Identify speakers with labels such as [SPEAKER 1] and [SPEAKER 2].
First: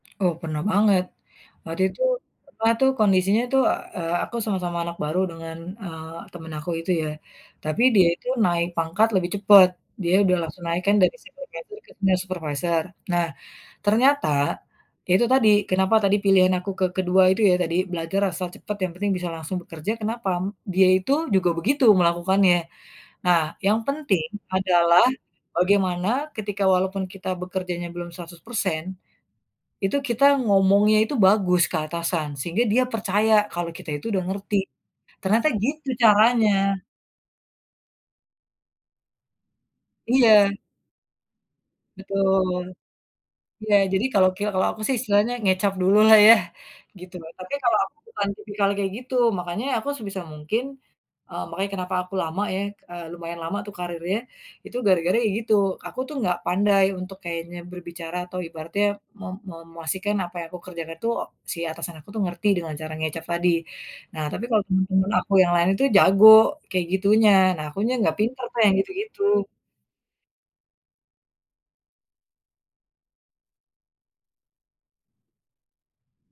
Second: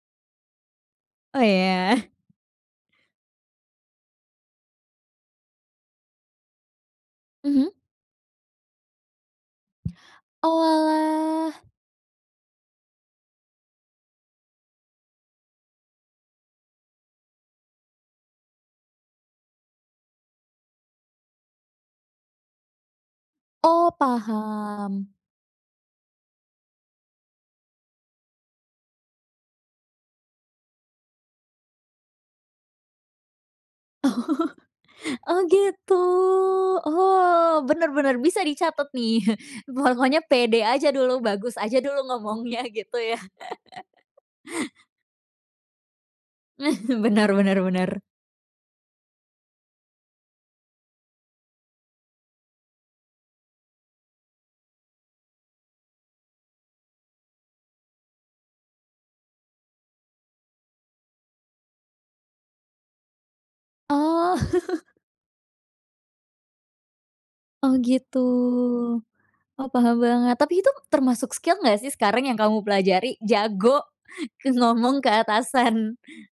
[SPEAKER 1] Oh, pernah banget.
[SPEAKER 2] Oh,
[SPEAKER 1] Waktu
[SPEAKER 2] iya?
[SPEAKER 1] itu pernah tuh kondisinya itu, eee, aku sama-sama anak baru dengan, eee, teman aku itu ya.
[SPEAKER 2] Mhm.
[SPEAKER 1] Tapi dia itu naik pangkat lebih cepet. Dia udah langsung naik kan, dari
[SPEAKER 2] Oalah!
[SPEAKER 1] supervisor ke senior supervisor. Nah, ternyata ya, itu tadi, kenapa tadi pilihan aku ke kedua itu ya tadi, belajar asal cepat yang penting bisa langsung bekerja, kenapa? Dia itu juga begitu melakukannya. Nah, yang
[SPEAKER 2] Oh,
[SPEAKER 1] penting adalah
[SPEAKER 2] paham.
[SPEAKER 1] bagaimana ketika walaupun kita bekerjanya belum 100%, itu kita ngomongnya itu bagus ke atasan. Sehingga dia percaya kalau kita
[SPEAKER 2] Oh.
[SPEAKER 1] itu udah ngerti.
[SPEAKER 2] Oh,
[SPEAKER 1] Ternyata gitu
[SPEAKER 2] gitu?
[SPEAKER 1] caranya.
[SPEAKER 2] Oh, bener bener, bisa dicatet nih. Pokoknya
[SPEAKER 1] Iya.
[SPEAKER 2] pede aja dulu, bagus aja dulu
[SPEAKER 1] Betul.
[SPEAKER 2] ngomongnya, gitu, ya?
[SPEAKER 1] Iya, jadi kalo kel kalo aku sih istilahnya ngecap dulu lah ya?
[SPEAKER 2] Eh,
[SPEAKER 1] Gitu
[SPEAKER 2] benar
[SPEAKER 1] loh. Tapi,
[SPEAKER 2] benar
[SPEAKER 1] kalo aku
[SPEAKER 2] benar.
[SPEAKER 1] bukan tipikal yang kayak gitu. Makanya aku sebisa mungkin eee, makanya kenapa aku lama ya eee, lumayan lama tuh karirnya, itu gara-gara ya gitu, aku tuh nggak pandai untuk kayaknya berbicara atau ibaratnya me me memastikan apa yang aku kerjakan tuh si atasan aku tuh ngerti dengan cara ngecap tadi. Nah,
[SPEAKER 2] Oh.
[SPEAKER 1] tapi, kalo teman-teman aku yang lain itu jago kayak gitunya. Nah,
[SPEAKER 2] Oh,
[SPEAKER 1] akunya nggak
[SPEAKER 2] gitu?
[SPEAKER 1] pinter tuh yang gitu-gitu.
[SPEAKER 2] Oh, paham banget. Tapi itu termasuk skill nggak sih sekarang yang kamu pelajari? Jago, ke ngomong ke atasan.